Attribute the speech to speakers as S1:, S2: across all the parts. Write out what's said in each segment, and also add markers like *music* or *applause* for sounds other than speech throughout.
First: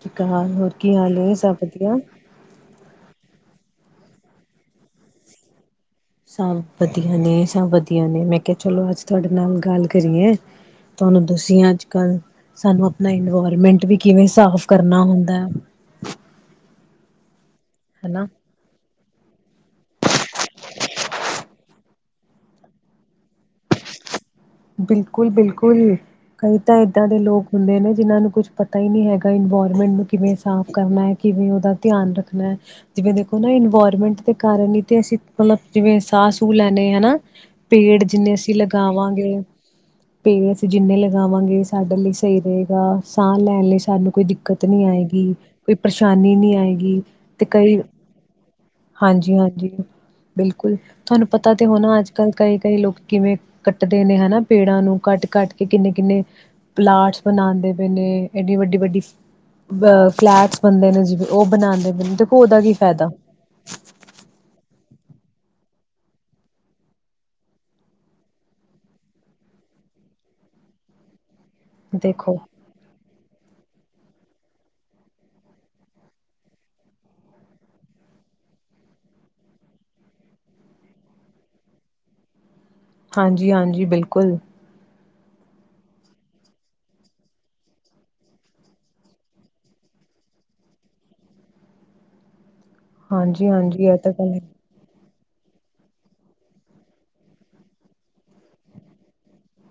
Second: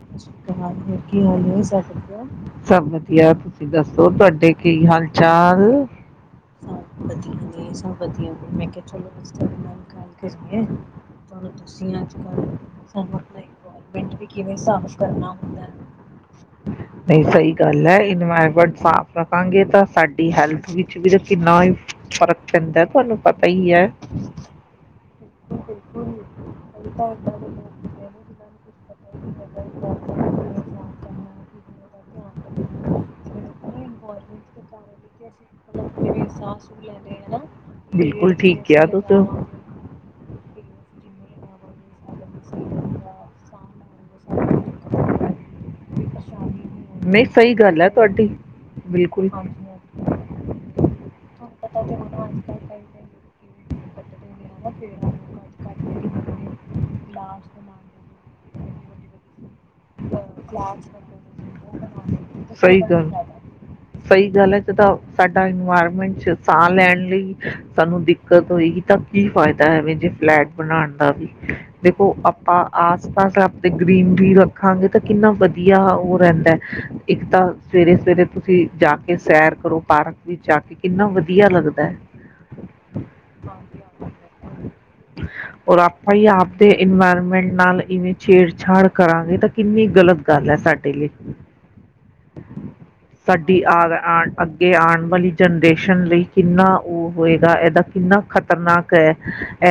S1: ਸਤਿ ਸ਼੍ਰੀ ਅਕਾਲ ਹੋਰ ਹਾਲ
S2: ਕੀ
S1: ਏ
S2: ਹੋ
S1: ਸਭ ਵਧੀਆ?
S2: ਵਧੀਆ ਤੁਸੀਂ ਦੱਸੋ ਤੁਹਾਡੇ ਕੀ ਹਾਲ ਚਾਲ
S1: ਸਭ ਵਧੀਆ ਨੇ ਸਭ ਵਧੀਆ ਨੇ ਮੈਂ ਕਿਹਾ ਚਲੋ ਅੱਜ ਤੁਹਾਡੇ ਨਾਲ ਗੱਲ ਕਰੀਏ ਤੁਹਾਨੂੰ ਦੱਸੀਏ ਅੱਜ ਕੱਲ੍ਹ ਸਾਨੂੰ ਆਪਣਾ ਇਨਵਾਇਰਮੈਂਟ ਵੀ ਕਿਵੇਂ ਸਾਫ਼ ਕਰਨਾ ਹੁੰਦਾ ਹੈ
S2: ਨਹੀਂ ਸਹੀ
S1: ਹਨਾ।
S2: ਰਣਵੀਰਮਟ ਸਾਫ਼ ਰੱਖਾਂਗੇ ਤਾਂ ਸਾਡੀ ਹੈਲਥ ਵਿੱਚ ਵੀ ਤਾਂ ਕਿੰਨਾ ਹੀ ਫ਼ਰਕ ਪੈਂਦਾ ਤੁਹਾਨੂੰ ਪਤਾ ਹੀ ਹੈ
S1: ਬਿਲਕੁਲ ਬਿਲਕੁਲ ਕਈ ਤਾਂ ਇਏਦਾਂ ਦੇ ਲੋਕ ਹੁੰਦੇ ਨੇ ਜਿਹਨਾਂ ਨੂੰ ਕੁੱਛ ਪਤਾ ਪਤਾ ਹੀ ਨਹੀਂੀ ਹੈਗਾ ਇਨਵਾਇਰਮੈਂਟ ਨੂੰ ਕਿਵੇਂ ਸਾਫ਼ ਕਰਨਾ ਹੈ ਕਿਵੇਂ ਉਹਦਾ ਧਿਆਨ ਰੱਖਣਾ ਜਿਵੇਂ ਦੇਖੋ ਨਾ ਇਨਵਾਇਰਮੈਂਟ ਦੇ ਕਾਰਨ ਹੀ ਤੇ ਅਸੀਂ ਮਤਲਬ ਜਿਵੇਂ ਸਾਹ ਸੂਹ ਲੈਣੇ ਹਨਾ ਪੇੜ ਜਿੰਨੇ
S2: ਬਿਲਕੁਲ
S1: ਅਸੀਂ
S2: ਠੀਕ ਕਿਹਾ ਤੁਸੀਂ
S1: ਲਗਾਵਾਂਗੇ ਪੇ ਅਸੀਂ ਜਿੰਨੇ ਲਗਾਵਾਂਗੇ ਸਾਡੇ ਲਈ ਸਹੀ ਰਹੇਗਾ ਸਾਹ ਲੈਣ ਲਈ ਸਾਨੂੰ ਕੋਈ ਦਿੱਕਤ ਨੀ ਆਏਗੀ ਕੋਈ ਪਰੇਸ਼ਾਨੀ ਨਹੀਂੀ ਆਏਗੀ
S2: ਨਹੀਂ
S1: ਤੇ
S2: ਸਹੀ
S1: ਕਈ
S2: ਗੱਲ ਹੈ ਤੁਹਾਡੀ ਬਿਲਕੁਲ
S1: ਹਾਂਜੀ ਹਾਂਜੀ ਬਿਲਕੁਲ ਤੁਹਾਨੂੰ ਪਤਾ ਤੇ ਹੋਣਾ ਅੱਜ ਕੱਲ੍ਹ ਕਈ ਕਈ ਲੋਕ ਕਿਵੇਂ ਕੱਟਦੇ ਨੇ ਹਨਾ ਪੇੜਾਂ ਨੂੰ ਕੱਟ ਕੱਟ ਕੇ ਕਿੰਨੇ ਕਿੰਨੇ ਪਲਾਾਂਟਸ ਬਣਾਉਂਦੇ ਪਏ ਨੇ ਇਡੀ ਵੱਡੀ ਵੱਡੀ ਅ ਫਲੈਟਸ ਬੰਦੇ ਨੇ ਜਿਵੇਂ ਉਹ ਬਣਾਉਂਦੇ ਤੇ ਦੇਖੋ ਉਹਦਾ ਕੀ
S2: ਸਹੀ
S1: ਫਾਇਦਾ
S2: ਗੱਲ ਸਹੀ ਗੱਲ ਹੈ ਜਦੋਂ ਸਾਡਾ ਇਨਵਾਇਰਮੈਂਟ ਚ ਸਾਹ ਲੈਣ ਲਈ ਸਾਨੂੰ ਦਿੱਕਤ ਹੋਏਗੀ ਤਾਂ ਕੀ ਫਾਇਦਾ ਹੈਵੇ ਜੇ ਫਲੈਟ ਬਣਾਉਣ ਦਾ ਵੀ ਦੇਖੋ ਆਪਾਂ ਆਸ ਪਾਸ ਤੇ ਗ੍ਰੀਨ ਖਾਂਗੇ ਤਾਂ ਕਿੰਨਾ ਵਧੀਆ ਉਹ ਰਹਿੰਦਾ ਹੈ ਇੱਕ ਤਾਂ ਸਵੇਰੇ ਸਵੇਰੇ ਤੁਸੀਂ ਜਾ ਕੇ ਸੈਰ ਕਰੋ ਪਾਰਕ ਵਿੱਚ ਜਾ ਕੇ ਕਿੰਨਾ ਵਧੀਆ ਲੱਗਦਾ ਹੈ
S1: ਹਾਂਜੀ ਹਾਂਜੀ ਬਿਲਕੁਲ
S2: ਔਰ ਆਪਾਂ ਹੀ ਆਪਦੇ ਇਨਵਾਇਰਮੈਂਟ ਨਾਲ ਇਵੇਂ ਛੇੜਛਾੜ ਕਰਾਂਗੇ ਤਾਂ ਕਿੰਨੀ ਗਲਤ ਗੱਲ ਹੈ, ਸਾਡੇ ਲਈ।
S1: ਹਾਂਜੀ
S2: ਸਾਡੀ ਆ
S1: ਹਾਂਜੀ ਇਹ ਤਾਂ
S2: ਆਣ
S1: ਗੱਲ ਹੈ
S2: ਅੱਗੇ ਆਉਣ ਵਾਲੀ ਜਨਰੇਸ਼ਨ ਲਈ ਕਿੰਨਾ ਉਹ ਹੋਏਗਾ ਇਹਦਾ ਕਿੰਨਾ ਖ਼ਤਰਨਾਕ ਹੈ,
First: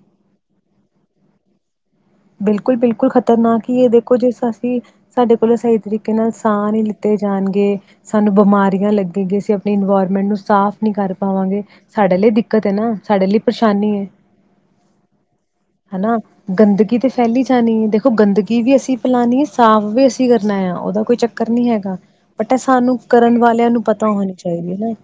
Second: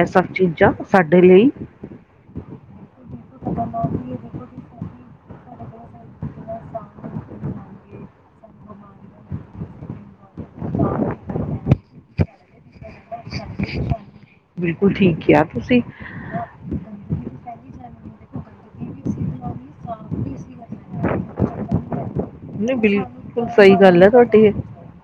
S2: ਇਹ ਸਭ ਚੀਜ਼ਾਂ ਸਾਡੇ ਲਈ
S1: ਬਿਲਕੁਲ ਬਿਲਕੁਲ ਖਤਰਨਾਕ ਹੀ ਇਹ ਦੇਖੋ ਜਿਸ ਕਿ ਸਾਡੇ ਕੋਲੋਂ ਸਹੀ ਤਰੀਕੇ ਨਾਲ, ਸਾਹ ਨਹੀਂ ਲਿੱਤੇ ਜਾਣਗੇ ਸਾਨੂੰ ਬਿਮਾਰੀਆਂ ਲੱਗੇਗੀ, ਅਸੀਂ ਆਪਣੀ ਇਨਵਾਇਰਮੈਂਟ ਨੂੰ ਸਾਫ਼ ਨਹੀਂ ਕਰ ਪਾਵਾਂਗੇ ਸਾਡੇ ਲਈ ਦਿੱਕਤ ਹੈ ਨਾ। ਸਾਡੇ ਲਈ ਪਰੇਸ਼ਾਨੀ ਹੈ,
S2: ਬਿਲਕੁਲ ਠੀਕ ਕਿਹਾ ਤੁਸੀਂ
S1: ਹਨਾ ਗੰਦਗੀ ਫੈਲੀ ਜਾਣੀ ਆ, ਦੇਖੋ ਗੰਦਗੀ ਵੀ ਅਸੀਂ ਫੈਲਾਉਣੀ ਆ, ਸਾਫ਼ ਵੀ ਅਸੀਂ ਕਰਨਾ ਆ, ਉਹਦਾ ਕੋਈ ਚੱਕਰ ਨਹੀ ਹੈਗਾ। ਬਟਾ, ਇਹ
S2: ਨਹੀਂ
S1: ਸਾਨੂੰ ਕਰਨ
S2: ਬਿਲਕੁਲ
S1: ਵਾਲਿਆਂ
S2: ਸਹੀ
S1: ਨੂੰ,
S2: ਗੱਲ ਹੈ
S1: ਪਤਾ ਹੋਣੀ
S2: ਤੁਹਾਡੀ ਇਹ
S1: ਚਾਹੀਦੀ ਨਾ।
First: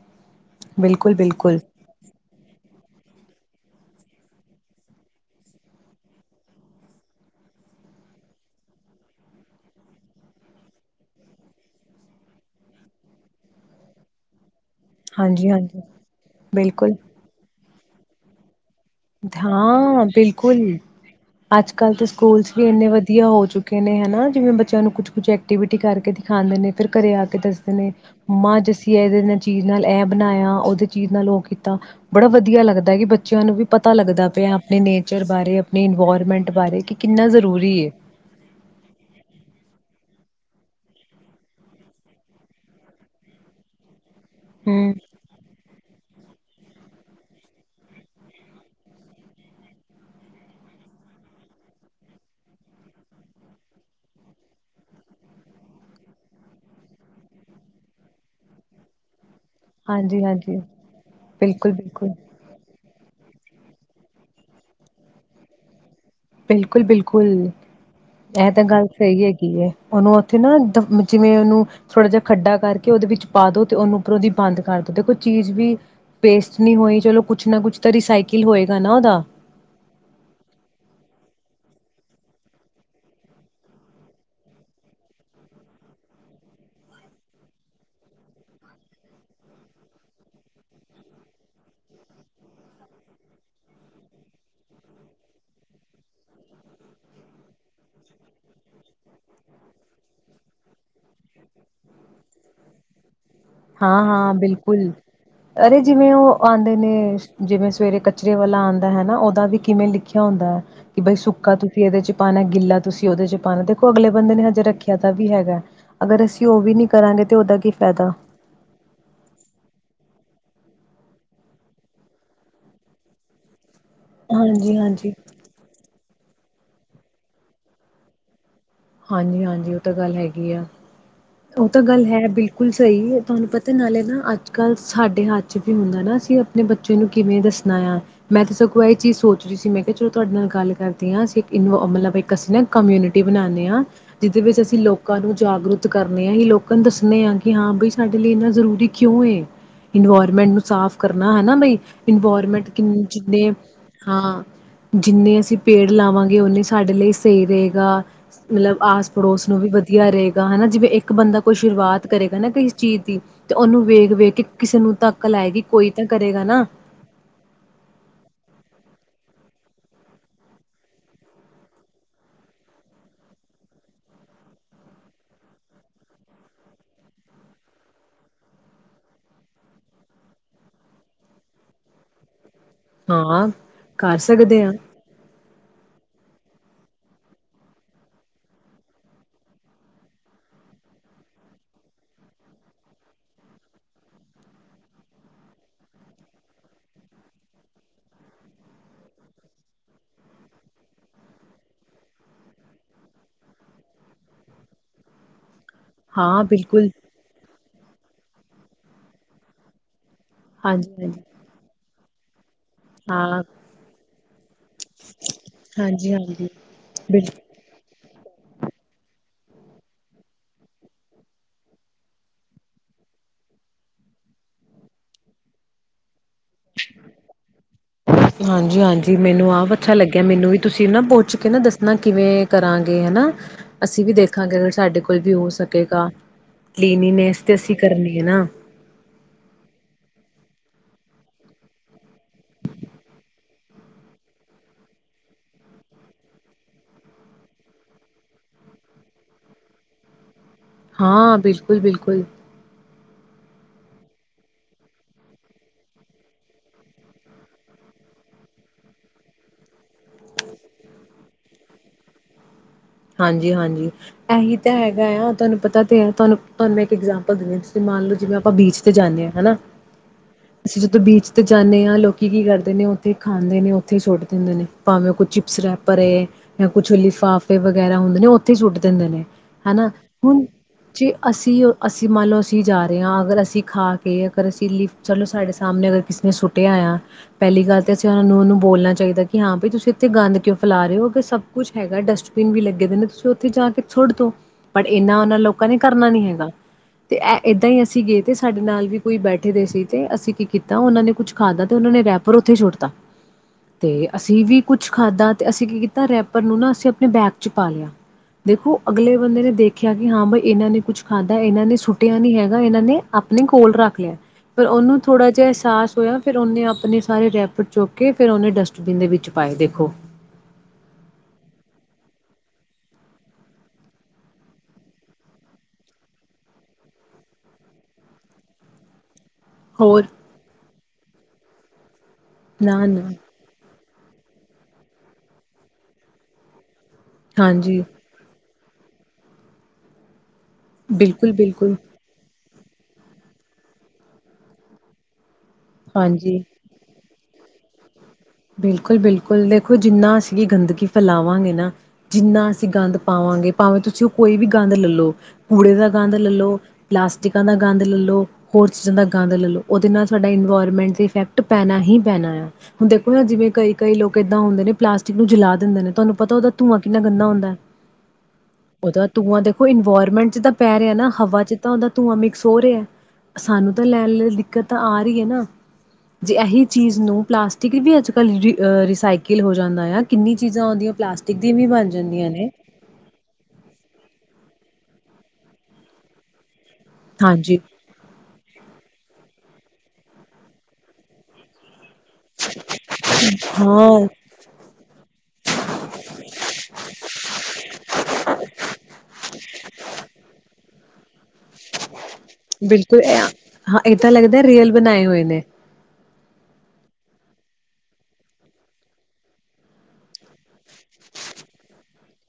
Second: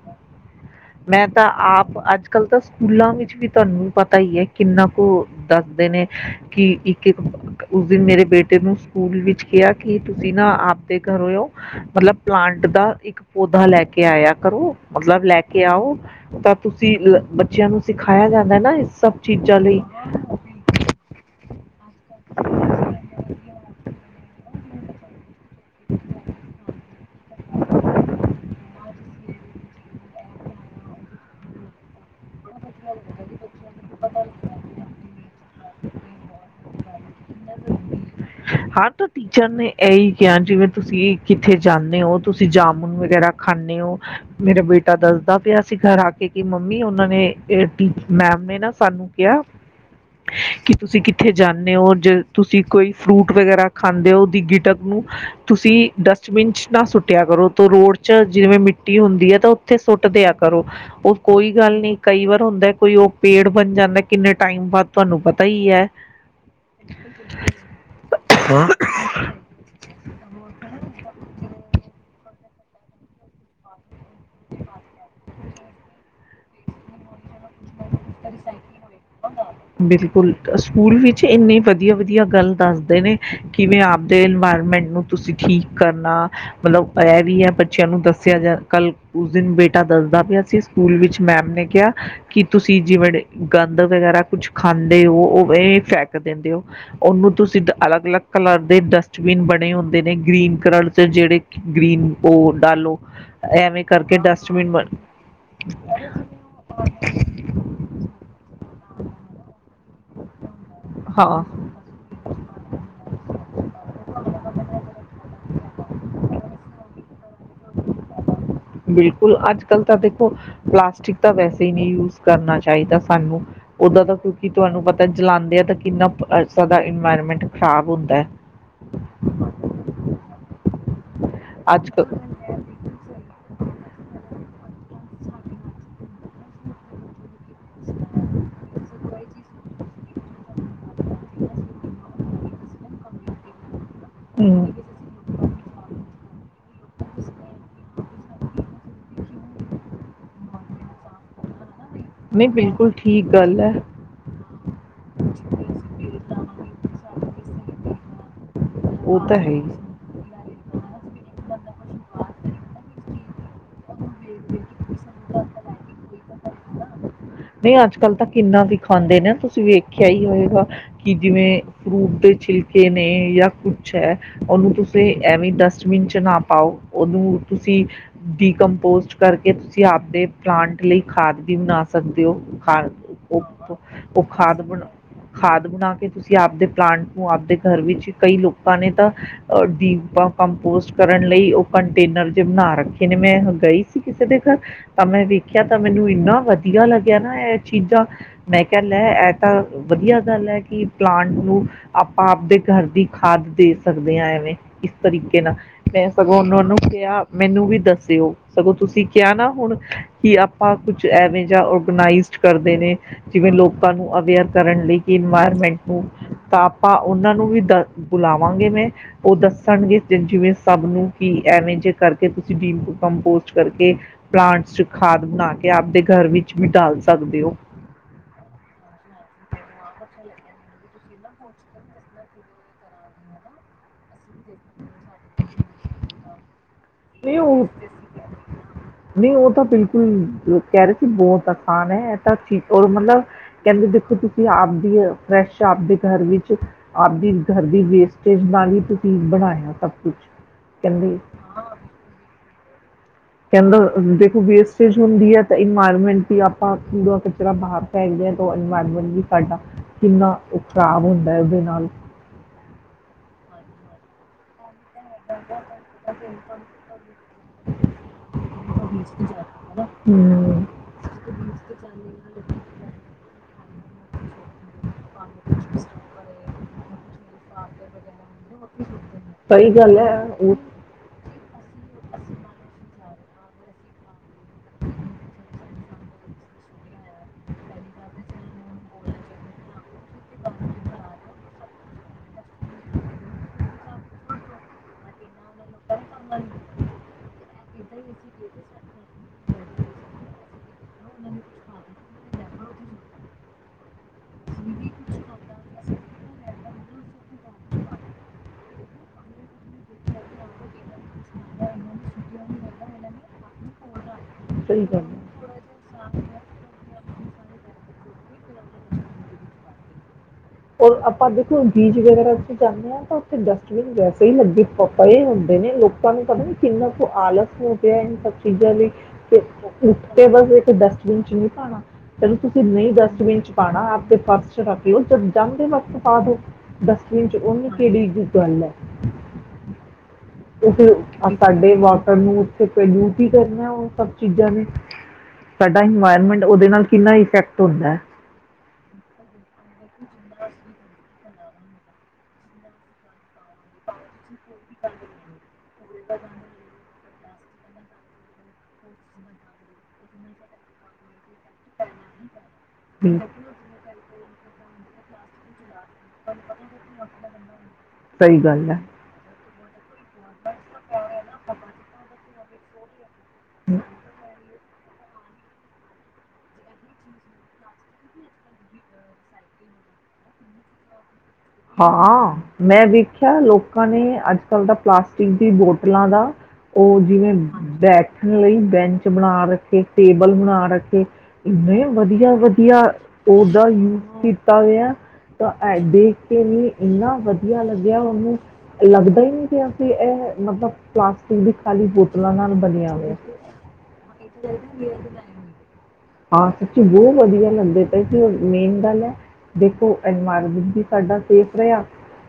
S1: ਬਿਲਕੁਲ
S2: ਮੈਂ ਤਾਂ
S1: ਬਿਲਕੁਲ
S2: ਆਪ, ਅੱਜ ਕੱਲ ਤਾਂ ਸਕੂਲਾਂ ਵਿੱਚ ਵੀ ਤੁਹਾਨੂੰ ਪਤਾ ਈ ਆ, ਕਿੰਨਾ ਕੁ ਦੱਸਦੇ ਨੇ ਕਿ, ਇੱਕ ਇੱਕ ਉਸ ਦਿਨ ਮੇਰੇ ਬੇਟੇ ਨੂੰ ਸਕੂਲ ਵਿੱਚ ਕਿਹਾ, ਕਿ ਤੁਸੀਂ ਨਾ ਆਪਦੇ ਘਰੋਂਓ ਮਤਲਬ ਪਲਾਂਟ ਦਾ ਇੱਕ ਪੌਦਾ ਲੈ ਕੇ ਆਇਆ ਕਰੋ। ਮਤਲਬ ਲੈ ਕੇ
S1: ਹਾਂਜੀ
S2: ਕੇ
S1: ਹਾਂਜੀ
S2: ਆਓ ਤਾਂ
S1: ਬਿਲਕੁਲ
S2: ਤੁਸੀਂ, ਬੱਚਿਆਂ ਨੂੰ ਸਿਖਾਇਆ ਜਾਂਦਾ ਨਾ, ਇਸ ਸਭ ਚੀਜ਼ਾਂ ਲਈ
S1: ਹਾਂਆ, ਬਿਲਕੁਲ ਅੱਜ ਕੱਲ੍ਹ ਤਾਂ ਸਕੂਲਸ ਵੀ, ਇੰਨੇ ਵਧੀਆਂ ਹੋ ਚੁੱਕੇ ਨੇਂ ਹਨਾ। ਜਿਵੇਂ ਬੱਚਿਆਂ ਨੂੰ ਕੁੱਛ -ਕੁੱਛ ਐਕਟੀਵਿਟੀ ਕਰਕੇ ਦਿਖਾਂਦੇ ਨੇ, ਫੇਰ ਘਰੇ ਆ ਕੇ ਦੱਸਦੇ ਨੇ, ਮੰਮਾ ਅਜ ਅਸੀਂ ਇਹਦੇ ਨਾਲ ਚੀਜ਼ ਨਾਲ ਇਹ ਬਣਾਇਆ, ਉਹਦੇ ਚੀਜ਼ ਨਾਲ ਉਹ ਕੀਤਾ, ਬੜਾ ਵਧੀਆ ਵਧੀਆ ਲੱਗਦਾ, ਕਿ ਬੱਚਿਆਂ ਨੂੰ ਵੀ ਪਤਾ ਲੱਗਦਾ ਪਿਆ, ਆਪਣੇ ਨੇਚਰ ਬਾ ਬਾਰੇ ਆਪਣੀ ਇਨਵਾਰਮੈਂਟ ਬਾਰੇ, ਕਿ ਕਿੰਨਾ ਜ਼ਰੂਰੀ ਆ।
S2: ਹਾਂ ਤਾਂ ਟੀਚਰ ਨੇ ਇਹੀ ਕਿਹਾ, ਜਿਵੇਂ ਤੁਸੀਂ ਕਿੱਥੇ ਜਾਂਦੇ ਹੋ, ਤੁਸੀਂ ਜਾਮੁਨ ਵਗੈਰਾ ਖਾਂਨੇ ਹੋ। ਮੇਰਾ
S1: ਹਮ
S2: ਬੇਟਾ ਦੱਸਦਾ ਪਿਆ ਸੀ। ਘਰ ਆ ਕੇ, ਮੰਮੀ ਉਹਨਾਂ ਨੇ ਆ, ਮੈਮ ਨੇ ਨਾ ਸਾਨੂੰ ਕਿਹਾ ਕਿ, ਤੁਸੀਂ ਕਿੱਥੇ ਜਾਂਨੇ ਹੋ ਜੇ ਤੁਸੀਂ ਕੋਈ ਫਰੂਟ ਵਗੈਰਾ ਖਾਂਦੇ ਹੋ, ਉਹਦੀ ਗਿਟਕ ਨੂੰ ਤੁਸੀਂ ਡਸਟਬਿਨ ਚ ਨਾ ਸੁੱਟਿਆ ਕਰੋ ਤੋ ਰੋਡ ਚ, ਜਿਵੇਂ ਮਿੱਟੀ ਹੁੰਦੀ ਹੈ ਤਾਂ ਉੱਥੇ ਸੁੱਟ
S1: ਹਾਂਜੀ
S2: ਦਿਆ
S1: ਹਾਂਜੀ
S2: ਕਰੋ, ਉਹ ਕੋਈ
S1: ਬਿਲਕੁਲ
S2: ਗੱਲ ਨੀ
S1: ਬਿਲਕੁਲ
S2: ਕਈ ਵਾਰ ਹੁੰਦਾ ਕੋਈ ਉਹ ਪੇੜ ਬਨ ਜਾਂਦਾ, ਕਿੰਨੇ ਟਾਈਮ ਬਾਅਦ ਤੁਹਾਨੂੰ ਪਤਾ ਹੀ ਆ।
S1: ਬਿਲਕੁਲ ਬਿਲਕੁਲ ਇਹ ਤਾਂ ਗੱਲ ਸਹੀ ਹੈਗੀ ਆ, ਉਹਨੂੰ ਉੱਥੇ ਨਾ ਦੇ, ਜਿਵੇਂ ਉਹਨੂੰ ਥੋੜਾ ਜਿਹਾ ਖੱਡਾ ਕਰਕੇ, ਉਹਦੇ ਵਿੱਚ ਪਾ ਦੋ ਤੇ, ਉਹਨੂੰ ਉੱਪਰੋਂ ਦੀ ਬੰਦ ਕਰ ਦੋ, ਦੇਖੋ ਚੀਜ਼ ਵੀ ਵੇਸਟ ਨਹੀਂ ਹੋਈ ਚਲੋ ਕੁਛ ਨਾ ਕੁਛ ਤਾਂ, ਰੀਸਾਈਕਲ ਹੋਏਗਾ ਨਾ ਉਹਦਾ।
S2: ਇੰਨੀ ਵਧੀਆ ਵਧੀਆ ਗੱਲ ਦੱਸਦੇ ਨੇ, ਕਿਵੇਂ ਆਪਦੇ ਇਨਵਾਇਰਮੈਂਟ ਨੂੰ ਤੁਸੀਂ ਠੀਕ ਕਰਨਾ, ਮਤਲਬ ਇਹ ਵੀ ਹੈ, ਬੱਚਿਆਂ ਨੂੰ ਦੱਸਿਆ ਜਾ ਕੱਲ ਉਸ ਦਿਨ ਬੇਟਾ ਦੱਸਦਾ ਪਿਆ ਸੀ ਸਕੂਲ ਵਿੱਚ ਮੈਮ ਨੇ ਕਿਹਾ ਕਿ ਤੁਸੀਂ, ਜਿਵੇਂ ਗੰਦ ਵਗੈਰਾ ਕੁਛ ਖਾਂਦੇ ਹੋ, ਉਹਵੇ ਫੈਕ ਦਿੰਦੇ ਹੋ ਉਹਨੂੰ ਤੁਸੀਂ ਅਲੱਗ ਅਲੱਗ ਕਲਰ ਦੇ ਡਸਟਬਿਨ ਬਣੇ ਹੁੰਦੇ ਨੇ, ਗ੍ਰੀਨ ਕਲਰ ਜਿਹੜੇ ਗ੍ਰੀਨ ਉਹ ਡਾਲੋ, ਐਵੇਂ
S1: ਹਾਂ
S2: ਕਰਕੇ
S1: ਹਾਂ
S2: ਡਸਟਬਿਨ ਬਣ
S1: ਬਿਲਕੁਲ ਅਰੇ ਜਿਵੇਂ ਉਹ ਆਉਂਦੇ ਨੇ ਜਿਵੇਂ ਸਵੇਰੇ ਕਚਰੇ ਵਾਲਾ ਆਉਂਦਾ ਹੈਨਾ, ਉਹਦਾ ਵੀ ਕਿਵੇਂ ਲਿਖਿਆ ਹੁੰਦਾ ਆ, ਕਿ ਬਾਈ
S2: ਹਾਂ।
S1: ਸੁੱਕਾ ਤੁਸੀਂ ਇਹਦੇ ਚ ਪਾਉਣਾ ਗਿੱਲਾ ਤੁਸੀਂ ਉਹਦੇ ਚ' ਪਾਉਣਾ ਦੇਖੋ ਅਗਲੇ ਬੰਦੇ ਨੇ ਹਜੇ ਰੱਖਿਆ ਤਾਂ ਵੀ ਹੈਗਾ। ਅਗਰ ਅਸੀਂ ਉਹ ਵੀ ਨੀ ਕਰਾਂਗੇ ਤੇ ਉਹਦਾ ਕੀ ਫਾਇਦਾ।
S2: ਬਿਲਕੁਲ ਅੱਜ ਕੱਲ ਤਾਂ ਦੇਖੋ ਪਲਾਸਟਿਕ ਤਾਂ ਵੈਸੇ ਵੀ ਨਹੀਂ ਯੂਜ ਕਰਨਾ ਚਾਹੀਂਦਾ ਸਾਨੂੰ ਉਦਾਂ ਤਾਂ, ਕਿਉਂਕਿ
S1: ਹਾਂਜੀ
S2: ਤੁਹਾਨੂੰ ਪਤਾ
S1: ਹਾਂਜੀ
S2: ਜਲਾਉਂਦੇ ਆ ਤਾਂ ਕਿੰਨਾ ਸ ਦਾ ਇਨਵਾਇਰਮੈਂਟ ਖ਼ਰਾਬ ਹੁੰਦਾ ਹੈ
S1: ਹਾਂਜੀ ਹਾਂਜੀ ਉਹ ਤਾਂ ਗੱਲ ਹੈਗੀ ਆ ਉਹ ਤਾਂ
S2: ਅੱਜ
S1: ਗੱਲ
S2: ਕ-
S1: ਹੈ ਬਿਲਕੁਲ ਸਹੀ ਹੈ ਤੁਹਾਨੂੰ ਪਤਾ ਨਾਲੇ ਨਾ ਅੱਜ ਕੱਲ੍ਹ ਸਾਡੇ ਹੱਥ ਵੀ ਹੁੰਦਾ ਨਾ ਅਸੀਂ ਆਪਣੇ ਬੱਚੇ ਨੂੰ ਕਿਵੇਂ ਦੱਸਣਾ ਆ ਮੈਂ ਤੇ ਸਗੋਂ ਇਹ ਚੀਜ਼ ਸੋਚ ਰਹੀ ਸੀ ਮੈਂ ਤੇ ਚਲੋ ਤੁਹਾਡੇ ਨਾਲ ਗੱਲ ਕਰਦੇ ਹਾਂ ਅਸੀਂ ਇੱਕ ਨਾ ਮਤਲਬ ਇੱਕ ਅਸੀਂ ਨਾ ਕਮਿਨਿਟੀ ਬਣਾਉਦੇ *unintelligible* ਜਿਹਦੇ ਵਿੱਚ
S2: ਹਮ,
S1: ਅਸੀਂ ਲੋਕਾਂ ਨੂੰ ਜਾਗਰੂਕ ਕਰਨੇ ਹਾਂ ਹੀ ਲੋਕਾਂ ਨੂੰ ਦੱਸਣੇ ਹਾਂ ਕਿ ਹਾਂ ਬਈ ਸਾਡੇ ਲਈ ਇੰਨਾ ਜ਼ਰੂਰੀ ਕਿਉਂ ਇਨਵਾਇਰਮੈਂਟ ਨੂੰ ਸਾਫ਼ ਕਰਨਾ ਹਨਾ ਬਈ
S2: ਨਹੀਂ
S1: ਇਨਵਾਇਰਮੈਂਟ
S2: ਬਿਲਕੁਲ
S1: ਕਿੰਨ
S2: ਠੀਕ
S1: ਜਿੰਨੇ
S2: ਗੱਲ ਹੈ
S1: ਹਾਂ ਜਿੰਨੇ ਅਸੀਂ ਪੇੜ ਲਾਵਾਂਗੇ ਉਨੇ ਸਾਡੇ ਲਈ ਸਹੀ ਰਹੇਗਾ ਮਤਲਬ ਆਸ ਪੜੋਸ ਨੂੰ ਵੀ ਵਧੀਆ ਰਹੇਗਾ ਹਨਾ ਜਿਵੇਂ ਇੱਕ ਬੰਦਾ ਕੋਈ ਸ਼ੁਰੂਆਤ ਕਰੇਗਾ ਨਾ ਕਿਸੇ ਚੀਜ਼ ਦੀ ਤੇ ਉਹਨੂੰ ਵੇਗ ਵੇਖ ਕੇ ਕਿਸੇ ਨੂੰ ਤੱਕ ਲਾਏਗੀ ਕੋਈ ਤਾਂ ਕਰੇਗਾ ਨਾ
S2: ਨਹੀਂ ਅੱਜ ਕੱਲ ਤਾਂ ਕਿੰਨਾ ਵੀਖਾਂਦੇ ਨੇ ਤੁਸੀਂ ਵੇਖਿਆ ਹੀ ਹੋਏਗਾ ਕਿ ਜਿਵੇਂ ਫਰੂਟ ਦੇ ਛਿਲਕੇ ਨੇ ਜਾਂ ਕੁਛ ਹੈ ਉਹਨੂੰ ਤੁਸੀਂ ਐਵੇਂ ਡਸਟਬਿਨ ਚ ਨਾ ਪਾਓ ਉਹਨੂੰ ਤੁਸੀਂ ਡੀਕਪੋਸਟ ਕਰਕੇ ਤੁਸੀਂ ਆਪਦੇ ਪਲਾਂਟ ਲਈ ਖਾਦ ਵੀ ਬਣਾ ਸਕ ਸਦਓ ਖਾ
S1: ਹਾਂ
S2: ਉਹ
S1: ਕਰ
S2: ਉਹ ਖਾਦ
S1: ਸਕਦੇ ਹਾਂ
S2: ਬਣਾ ਖਾਦ ਬਣਾ ਕੇ ਤੁਸੀਂ ਆਪਦੇ ਪਲਾਂਟ ਨੂੰ ਆਪਦੇ ਘਰ ਵਿੱਚ ਕਈ ਲੋਕਾਂ ਨੇ ਤਾਂ ਅ ਡਪਾਂ ਕੰਪੋਸਟ ਕਰਨ ਲਈ ਉਹ ਕੰਟੇਨਰ ਜੇ ਬਣਾ ਰੱਖੇ ਨੇ ਮੈਂ ਗਈ ਸੀ ਕਿਸੇ ਦੇ ਘਰ ਤਾਂ ਮੈਂ ਵੇਖਿਆ ਤਾਂ ਮੈਨੂੰ ਇੰਨਾ ਵਧੀਆ ਸੀਗਾ ਲੱਗਿਆ ਨਾ ਇਹ ਚੀਜ਼ਾਂ ਮੈਂ ਕਹਿ ਲੈ ਇਹ ਤਾਂ ਵਧੀਆ ਗੱਲ ਹੈ ਕਿ ਪਲਾਂਟ ਨੂੰ ਆਪਾਂ ਆਪਦੇ ਘਰ ਦੀ ਖਾਦ ਦੇ ਸਕਦੇ ਹਾਂ ਐਵੇਂ ਇਸ ਤਰੀਕੇ ਨਾਲ ਮੈਂ ਸਗੋਂ
S1: ਹਾਂ
S2: ਉਹਨੂੰ ਉਹਨੂੰ
S1: ਬਿਲਕੁਲ
S2: ਕਿਹਾ ਮੈਨੂੰ ਵੀ ਦੱਸਿਓ ਸਗੋਂ ਤੁਸੀਂ ਕਿਹਾ ਨਾ ਹੁਣ ਕਿ ਆਪਾਂ ਕੁੱਛ
S1: ਹਾਂਜੀ-ਹਾਂਜੀ
S2: ਐਵੇਂ ਔਗਨਾਈਜ਼ ਕਰਦੇ ਨੇ
S1: ਹਾਂ
S2: ਜਿਵੇਂ ਲੋਕਾਂ ਨੂੰ ਅਵੇਅਰ ਕਰਨ ਲਈ ਕਿ ਇਨਵਾਇਰਮੈਂਟ ਨੂੰ
S1: ਹਾਂਜੀ-ਹਾਂਜੀ
S2: ਤਾਂ ਆਪਾਂ ਉਹਨਾਂ ਨੂੰ
S1: ਬਿਲਕੁਲ
S2: ਵੀ ਦ ਬੁਲਾਵਾਂਗੇ ਮੈਂ ਉਹ ਦੱਸਣਗੇ ਜਿਵੇਂ ਸਭ ਨੂੰ ਕਿ ਐਵੇਂ ਜਿਹੇ ਕਰਕੇ ਤੁਸੀਂ ਡੀ ਕੰਪੋਸਟ ਕਰਕੇ ਪਲਾਂਟਸ ਚ ਖਾਦ ਬਣਾ ਕੇ ਆਪਦੇ ਘਰ ਵਿੱਚ ਵੀ ਡਾਲ ਸਕਦੇ ਹੋ
S1: ਹਾਂਜੀ ਹਾਂਜੀ ਮੈਨੂੰ ਆਪ ਅੱਛਾ ਲੱਗਿਆ ਮੈਨੂੰ ਵੀ ਤੁਸੀਂ ਨਾ ਪੁੱਛ ਕੇ ਨਾ ਦੱਸਣਾ ਕਿਵੇਂ ਕਰਾਂਗੇ ਹਨਾ ਅਸੀਂ ਵੀ ਦੇਖਾਂਗੇ ਅਗਰ ਸਾਡੇ ਕੋਲ ਵੀ ਹੋ ਸਕੇਗਾ ਕਲਾਨਲੀਨਸ ਨੇ
S2: ਨਹੀਂ
S1: ਇਸ ਤੇ
S2: ਉਹ
S1: ਅਸੀਂ ਕਰਨੀ ਹੈ ਨਾ
S2: ਨਹੀਂ ਉਹ ਤਾਂ ਬਿਲਕੁਲ ਕਹਿ ਰਹੇ ਸੀ ਬਹੁਤ ਆਸਾਨ ਹੈ ਇਹ ਤਾਂੀ ਮਤਲਬ ਕਹਿੰਦੇ ਦੇਖੋ ਤੁਸੀਂ ਆਪਦੀ ਫਰੈਸ਼ ਆਪਦੇ ਘਰ ਵਿੱਚ ਆਪਦੀ ਘਰ ਦੀ ਵੇਸਟੇਜ ਨਾਲ ਹੀ ਤੁਸੀਂ ਬਣਾਇਆ ਸਭ ਕੁਛ
S1: ਹਾਂ ਬਿਲਕੁਲ ਬਿਲਕੁਲ
S2: ਕਹਿੰਦਾ ਦੇਖੋ ਵੇਸਟੇਜ ਹੁੰਦੀ ਹੈ, ਤਾਂ ਇਨਵਾਇਰਮੈਂਟ ਵੀ ਆਪਾਂ ਪੂਰਾ ਕਚਰਾ ਬਾਹਰ ਫੈਕਦੇ ਹਾਂ ਤੋ ਇਨਵਾਇਰਮੈਂਟ ਵੀ ਸਾਡਾ ਕਿੰਨਾ ਖ਼ਰਾਬ ਹੁੰਦਾ ਹੈ ਇਹਦੇ ਨਾਲ
S1: ਹਾਂਜੀ-ਹਾਂਜੀ ਇਹੀ ਹੈਗਾ ਆ ਤੁਹਾਨੂੰ ਪਤਾ ਤੇ ਹੈ ਤੁਹਾਨੂੰ ਤੁਹਾਨੂੰ ਮੈਂ ਇੱਕ ਇਗਜਾਮਪਲ ਦੇਵ ਤੁਸੀਂ ਮੰਨ ਲਓ ਜਿਵੇਂ ਆਪਾਂ ਬੀਚ ਤੇ ਜਾਂਦੇ ਹਾਂ, ਹਨਾ
S2: ਹੂੰ
S1: ਅਸੀਂ ਜਦੋਂ ਬੀਚ ਤੇ ਜਾਂਦੇ ਹਾਂ ਲੋਕੀ ਕੀ ਕਰਦੇ ਨੇ ਉੱਥੇ ਖਾਂਦੇ ਨੇ ਏਥੇ ਹੀ ਸੋਟ ਦਿੰਦੇ ਨੇ ਪਾਵੇਂ ਕੋਈ ਚਿਪਸ ਰੈਪਰ ਏ ਯਾਂ ਕੁਛ ਲਿਫਾਫ਼ ਵਗੈਰਾ ਹੁੰਦੇ ਨੇ ਉੇਹ ਇੱਥੇ ਸੁੱਟ ਦਿੰਦੇ ਨੇ
S2: ਸਹੀ
S1: ਹਨਾ
S2: ਗੱਲ ਹੈ
S1: ਹੁਣ
S2: ਉਹ
S1: ਜੇ ਅਸੀਂ ਅਸੀਂ ਮੰਨ ਲਓ ਅਸੀਂ ਜਾਰੇ ਹਾਂ- ਤਾਂ ਅਸੀ ਅਗਰ ਅਸੀਂ ਖਾ ਕੇ ਅਗਰ ਅਸੀਂ ਲਿਫ ਚਲੋ ਸਾਡੇ ਸਾਹਮਣੇ ਅਗਰ ਕਿਸੇ ਨੇ ਸੁੱਟਿਆ ਆ ਪਹਿਲੀ ਗੱਲ ਤਾਂ ਅਸੀਂ ਉਹਨਾਂ ਨੂੰ ਉਹਨੂੰ ਬੋਲਣਾ ਚਾਹੀਦਾ ਕਿ ਹਾਂ ਭਈ ਤੁਸੀਂ ਇੱਥੇ ਗੰਦ ਕਿਉਂ ਫੈਲਾ ਰਹੇ ਹੋ। ਅਗੇ ਸਭ ਕੁੱਛ ਹੈਗਾ ਡਸਟ ਬੀਨ ਵੀ ਲੱਗੇ ਦੇ ਨੇ ਤੁਸੀਂ ਉੱਥੇ ਜਾ ਕੇ ਸੁੱਟ ਦੋ ਪਰ ਇਨਾ ਉਨ੍ਹਾਂਨਾਂ ਲੋਕ ਲੋਕਾਂ ਨੇ ਕਰਨਾ ਨੀ ਹੈਗਾ ਤੇ ਏਦਾਂ ਹੀ ਅਸੀਂ ਗਏ ਤੇ ਸਾਡੇ ਨਾਲ ਵੀ ਕੋਈ ਬੈਠੇ ਦੇ ਸੀ ਤੇ ਅਸੀਂ ਕੀ ਕੀਤਾ ਉਹਨਾਂ ਨੇ ਕੁੱਛ ਖਾਧਾ ਤੇ ਉਹਨਾਂ ਨੇ ਰੈਪ ਪਰ ਉੱਥੇ ਸੁੱਟਤਾ ਤੇ ਅਸੀਂ ਵੀ ਕੁੱਛ ਖਾਧਾ ਤੇ ਅਸੀਂ ਕੀ ਕੀਤਾ ਰੈਪਰ ਨੂੰ ਨਾ ਅਸੀਂ ਚ ਪਾ ਲਿਆ ਦੇਖੋ ਅਗਲੇ ਬੰਦੇ ਨੇ ਦੇਖਿਆ ਕਿ ਹਾਂ ਬਈ ਇਹਨਾਂ ਨੇ ਕੁਛ ਖਾਧਾ ਇਹਨਾਂ ਨੇ ਸੁੱਟਿਆ ਨੀ ਹੈਗਾ ਇਹਨਾਂ ਨੇ ਆਪਣੇ ਕੋਲ ਰੱਖ ਲਿਆ। ਪਰ
S2: ਸਹੀ
S1: ਉਨੂੰ
S2: ਗੱਲ ਹੈ।
S1: ਥੋੜਾ ਜਿਹਾ ਅਹਿਸਾਸ ਹੋਇਆ, ਫਿਰ ਉਹਨੇ ਨੇ ਅਪਣੇ ਸਾਰੇ ਰੈਪਰ ਚੁੱਕ ਕਿ ਫਿਰ ਉਹਨੇ ਡਸਟਬਿਨ ਦੇ ਵਿੱਚ ਪਾਏ। ਦੇਖੋ-
S2: ਔਰ ਆਪਾਂ ਦੇਖੋ ਬੀਜ ਵਗੈਰਾ ਤੇ ਜਾਂਦੇ ਹਾਂ ਤਾਂ ਉੱਥੇ ਡਸਟਬਿਨ ਵੈਸੇ ਹੀ ਲੱਗੇ ਪਏ ਹੁੰਦੇ ਨੇ ਲੋਕਾਂ ਨੂੰ ਪਤਾ ਨੀ ਕਿੰਨਾ ਕੁ ਆਲਸ ਹੋ ਗਿਆ ਹੈ। ਇਹ ਸਭ ਚੀਜ਼ਾਂ ਲਈ
S1: ਹੋਰ
S2: ਬਸ ਵਿੱਚ ਦੱਸ ਵਿੱਚ ਨੀ ਪਾਣਾ ਅਗਰ ਤੁਸੀਂ
S1: ਨਾ
S2: ਨਹੀਂ
S1: ਨਾ
S2: ਡਸਟਬਿਨ ਚ ਪਾਣਾ ਆ ਤੇ ਪਾਸੇ ਰੱਖ ਲਵੋ ਜਦ ਜਾਂਦੇ ਬਾਕੀ ਪਾਦੋ ਡਸਟਬੀਨ ਚ ਉਹਨੂੰ
S1: ਹਾਂਜੀ
S2: ਕਿਹੜੀ ਕੀ ਗੱਲ ਏ। *inaudible* ਤੇੇ ਫਿਰ
S1: ਬਿਲਕੁਲ
S2: ਸਾਡੇ
S1: ਬਿਲਕੁਲ
S2: ਵਾਟਰ ਨੂੰ ਫਿਰ ਪਲੇਊਟ ਹੀ ਕਰਨਾ ਉਹ ਸਭ ਚੀਜ਼ਾਂ ਨੇ ਸਾਡਾ
S1: ਹਾਂਜੀ
S2: ਇਨਵਾਇਰਮੈਂਟ ਉਹਦੇ ਨਾਲ ਕਿੰਨਾ ਇਫਕਟ ਹੁੰਦਾ।
S1: ਬਿਲਕੁਲ-ਬਿਲਕੁਲ ਦੇਖੋ ਜਿੰਨਾ ਅਸੀਂ ਗੰਦਗੀ ਫੈਲਾਵਾਂਗੇ ਨਾ ਜਿੰਨਾ ਅਸੀਂ ਗੰਦ ਪਾਵਾਂਗੇ ਭਾਵੇਂ ਤੁਸੀਂ ਓ ਕੋਈ ਵੀ ਗੰਧ ਲਲੋ ਕੂੜੇ ਦਾ ਗੰਧ ਲਲੋ ਪਲਾਸਟਿਕਾਂ ਦਾ ਗੰਦ ਲੈ ਲਓ ਹੋਰ ਚੀਜ਼ਾਂ ਦਾ ਗੰਦ ਲੈ ਲਓ ਉਹਦੇ ਨਾਲ ਸਾਡਾ ਇਨਵਾਇਰਮੈਂਟ ਦਾ ਇਫੈਕਟ ਪੈਣਾ ਹੀ ਪੈਣਾ ਆ-
S2: ਵੀ
S1: ਹੁਣ ਜਿਵੇਂ ਕਈ ਕਈ ਲੋਕ ਕਿੱਦਾਂ ਹੁੰਦੇ ਨੇ ਪਲਾਸਟਿਕ ਨੂੰ ਜਲਾ ਦਿੰਦੇ ਨੇ ਤੁਹਾਨੂੰ ਪਤਾ ਉਹਦਾ ਧੂੰਆਂ ਕਿੰਨਾ ਗੰਦਾ ਹੁੰਦਾ।
S2: ਸਹੀ ਗੱਲ ਹੈ
S1: ਉਹਦਾ ਧੂੰਆਂ ਤੇ ਕੋਈ ਵਾਇਰਮੈਂਟ ਤਾਂ ਪੈ ਰਿਹਾ ਨਾ ਹਵਾ ਚ ਤਾਂ ਹੁੰਦਾ ਤੂੰਆਂ ਸੋਰਿਆ ਸਾਨੂੰ ਤਾਂ ਲੈ ਲੈ ਤਾਂ ਆ ਰਹੀ ਹੈ ਨਾ ਜੇ ਇਹੀ ਚੀਜ਼ ਨੂੰ ਪਸਟ ਟਿਕ ਵੀ ਅੱਜ ਕੱਲ੍ਹ ਰੀ ਅ ਰੀਸਾਈਕਲ ਹੋ ਜਾਂਦਾ ਆ ਕਿੰਨੀ ਚੀਜ਼ਾਂ ਆਉਂਦੀਆਂ ਪਲਾਸ
S2: ਹਾਂ ਮੈਂ ਵੇਖਿਆ ਲੋਕਾਂ ਨੇ ਅੱਜ ਚਲਦਾ ਪਲਾਸਟਿਕ ਦੀ ਬੋਤਲਾਂ ਦਾ ਉਹ ਜਿਵੇਂ
S1: ਹਾਂਜੀ
S2: ਬੈਠਣ ਲਈ ਬੈਂਚ ਬਣਾ ਰੱਖੇ ਟੇਬਲ ਬਣਾ ਰੱਖੇ ਇਨੇਂ ਵਧੀਆ ਵਧੀਆ ਓਦਾ ਯੂਜ
S1: ਹਾਂ
S2: ਕੀਤਾ ਗਿਆ ਤਾਂ ਐਡੇ ਇਹ ਇਨਾ ਵਧੀਆ ਲੱਗਿਆ ਓਨੂੰ ਲੱਗਦਾ ਹੀ ਨਹੀਂ ਪਿਆ ਕਿ ਇਹ ਮਤਲਬ ਪਲਾਸਟਿਕ ਦੀ ਖਾਲੀ ਬੋਤਲਾਂ ਨਾਲ ਬਣਿਆ
S1: ਬਿਲਕੁਲ
S2: ਹੋਇਆ
S1: ਐ ਹਾਂ ਏਦਾਂ ਲੱਗਦਾ ਰੀਅਲ ਬਣਾਏ ਹੋਏ ਨੇ
S2: ਹਾਂ ਸੱਚੀ ਬਹੁਤ ਵਧੀਆ ਲੱਗਦੇ ਪਏ ਸੀ ਮੇਨ ਗੱਲ ਹੈ ਦੇਖੋ ਇਨਵਾਇਰਮੈਂਟ ਵੀ ਸਾਡਾ ਸੇਫ ਰਿਹਾ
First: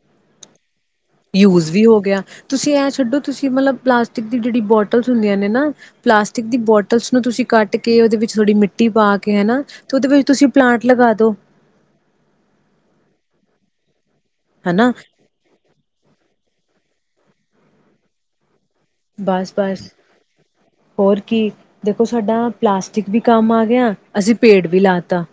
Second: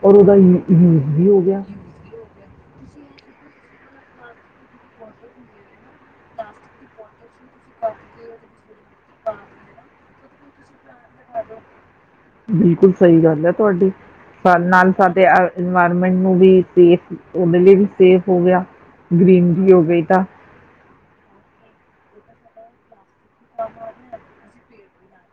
S2: ਔਰ ਉਹਦਾ ਯੂਜ਼ ਵੀ ਹੋ ਗਿਆ ਯੂਜ਼ ਹੋ ਗਿਆ।
S1: ਯੂਜ
S2: ਤੁਸੀਂ
S1: ਵੀ ਹੋ ਗਿਆ ਤੁਸੀਂ ਐਂ ਛੱਡੋ ਤੁਸੀਂ ਮਤਲਬ ਪਲਾਸਟਿਕ ਦੀ ਜਿਹੜੀ
S2: ਇਹ ਦੇਖੋ, ਤੁਸੀਂ ਅਗਰ
S1: ਬੋਟਲਸ
S2: ਪਲਾਸਟਿਕ
S1: ਹੁੰਦੀਆਂ ਨੇ
S2: ਦੀ
S1: ਨਾ
S2: ਜਿਹੜੀ ਬੋਟਲ ਹੁੰਦੀ ਹੈ ਨਾ,
S1: ਪਲਾਸਟਿਕ ਦੀ
S2: ਬੋਟਲ
S1: ਬੋਟਲਸ ਨੂੰ ਤੁਸੀਂ ਕੱਟ ਕੇ ਉਹਦੇ ਵਿੱਚ ਥੋੜੀ
S2: ਜਿਹੜੀ
S1: ਮਿੱਟੀ ਪਾ ਕੇ ਹੈਨਾ ਉਹਦੇ ਵਿੱਚ ਤੁਸੀਂ ਪਲਾਂਟ
S2: ਨਾ,
S1: ਲਗਾ ਦੋ
S2: ਬਿਲਕੁਲ ਸਹੀ ਗੱਲ ਹੈ ਤੁਹਾਡੀ ਤੁਹਾਡ ਨਾਲ
S1: ਹਨਾ
S2: ਸਾਡੇ ਐ ਇਨਵਾਇਰਮੈਂਟ ਨੂੰ ਵੀ ਸੇਫ ਉਹਦੇ ਲਈ ਵੀ ਸੇਫ ਹੋ ਗਿਆ
S1: ਬਸ
S2: ਗਰੀਨਰੀ ਵੀ ਹੋ
S1: ਬਸ
S2: ਗਈ ਤਾਂ
S1: ਹੋਰ ਕੀ ਦੇਖੋ ਸਾਡਾ ਪਲਾਸ ਟਿਕ ਵੀ ਕੰਮ ਆ ਗਿਆ ਅਸੀਂ ਪੇੜ ਵੀ ਲਾਤਾ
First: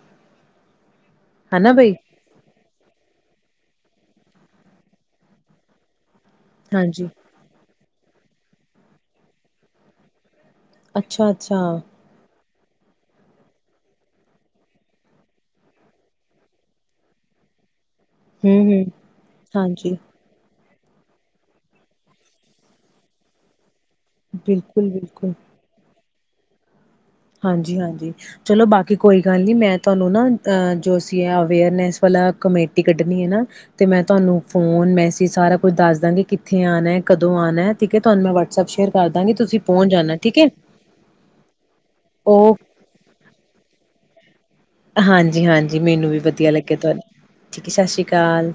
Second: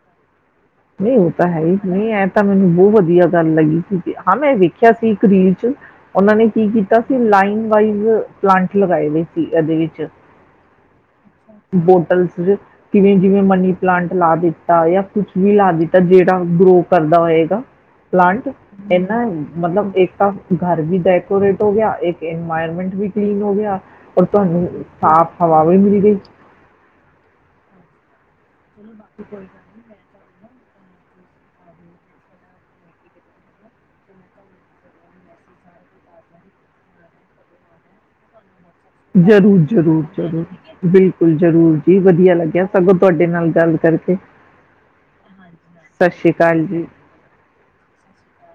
S2: ਨਹੀਂ ਉਹ ਤਾਂ ਹੈਈ ਨਹੀਂ ਐ ਤਾਂ ਮੈਨੂੰ ਬਹੁਤ ਵਧੀਆ ਗੱਲ ਲੱਗੀ ਹਾਂ ਮੈਂ ਵੇਖਿਆ ਸੀ ਇਕ ਰੀਲ ਚ ਉਹਨਾਂ ਨੇ ਕੀ ਕੀਤਾ
S1: ਹਾਂਜੀ
S2: ਸੀ ਲਾਈਨ ਪਾਇਜ਼ ਪਲਾਂਟ ਲਗਾਏ ਨੇ ਸੀ ਇਹਦੇ ਵਿੱਚ
S1: ਅੱਛਾ-ਅੱਛਾ,
S2: ਬੋਟਲਸ ਚ ਕਿਵੇਂ ਜਿਵੇਂ ਮਨੀ ਪਲਾਂਟ ਲਾ ਦਿੱਤਾ ਜਾਂ ਕੁਛ ਵੀ ਲਾ ਦਿੱਤਾ ਜਿਹੜਾ ਗਰੋ ਕਰਦਾ ਹੋਏਗਾ ਪਲਾਂਟ
S1: ਹੂੰ-ਹੂੰ,
S2: ਇਹਨਾ ਮਤਲਬ
S1: ਹਾਂਜੀ,
S2: ਇੱਕਾ ਘਰ ਵੀ ਡੈਕੋਰੇਟ ਹੋ ਗਿਆ ਇੱਕ ਇਨਵਾਇਰਮੈਂਟ ਵੀ ਕਲੀਨ ਹੋ ਗਿਆ ਹੋਰ ਤੁਹਾਨੂੰ
S1: ਬਿਲਕੁਲ-ਬਿਲਕੁਲ,
S2: ਸਾਫ ਹਵਾ ਵੀ ਮਿਲ ਗਈ
S1: ਹਾਂਜੀ ਹਾਂਜੀ ਚਲੋ ਬਾਕੀ ਕੋਈ ਗੱਲ ਨਹੀਂ ਮੈਂ ਤੁਹਾਨੂੰ ਨਾ ਅ ਜੋ ਅਸੀਂ ਐ ਅਵੇਅਰਨੈਸ ਵਾਲਾ ਕਮੇਟੀ ਕੱਢਣੀ ਹੈ ਨਾ ਤੇ ਮੈਂ ਤੁਹਾਨੂੰ ਫੋਨ ਮੈਸੇਜ ਸਾਰਾ ਕੁਝ ਦੱਸ ਦਾਂਗੀ ਕਿੱਥੇ ਆਉਣਾ ਹੈ ਕਦੋਂ ਆਣਾ ਠੀਕ ਹੈ ਤੁਹਾਨੂੰ ਮੈਂ ਵਟਸ
S2: ਜ਼ਰੂਰ-ਜ਼ਰੂਰ-ਜ਼ਰੂਰ। ਬਿਲਕੁਲ, ਜ਼ਰੂਰ ਜੀ ਜ਼ ਵਧੀਆ
S1: ਓ
S2: ਲੱਗਿਆ, ਸਗੋਂ ਤੁਹਾਡੇ ਨਾਲ ਗੱਲ ਕਰਕੇ। ਖਾਲੀ
S1: ਹਾਂਜੀ-ਹਾਂਜੀ। ਮੈਨੂੰ ਵੀ ਵਧੀਆ ਲੱਗਿਆ,
S2: ਜੀ
S1: ਤੁਹਾਨੂੰ ਠੀਕ ਹੈ, ਸਤਿ ਸ਼੍ਰੀ ਅਕਾਲ।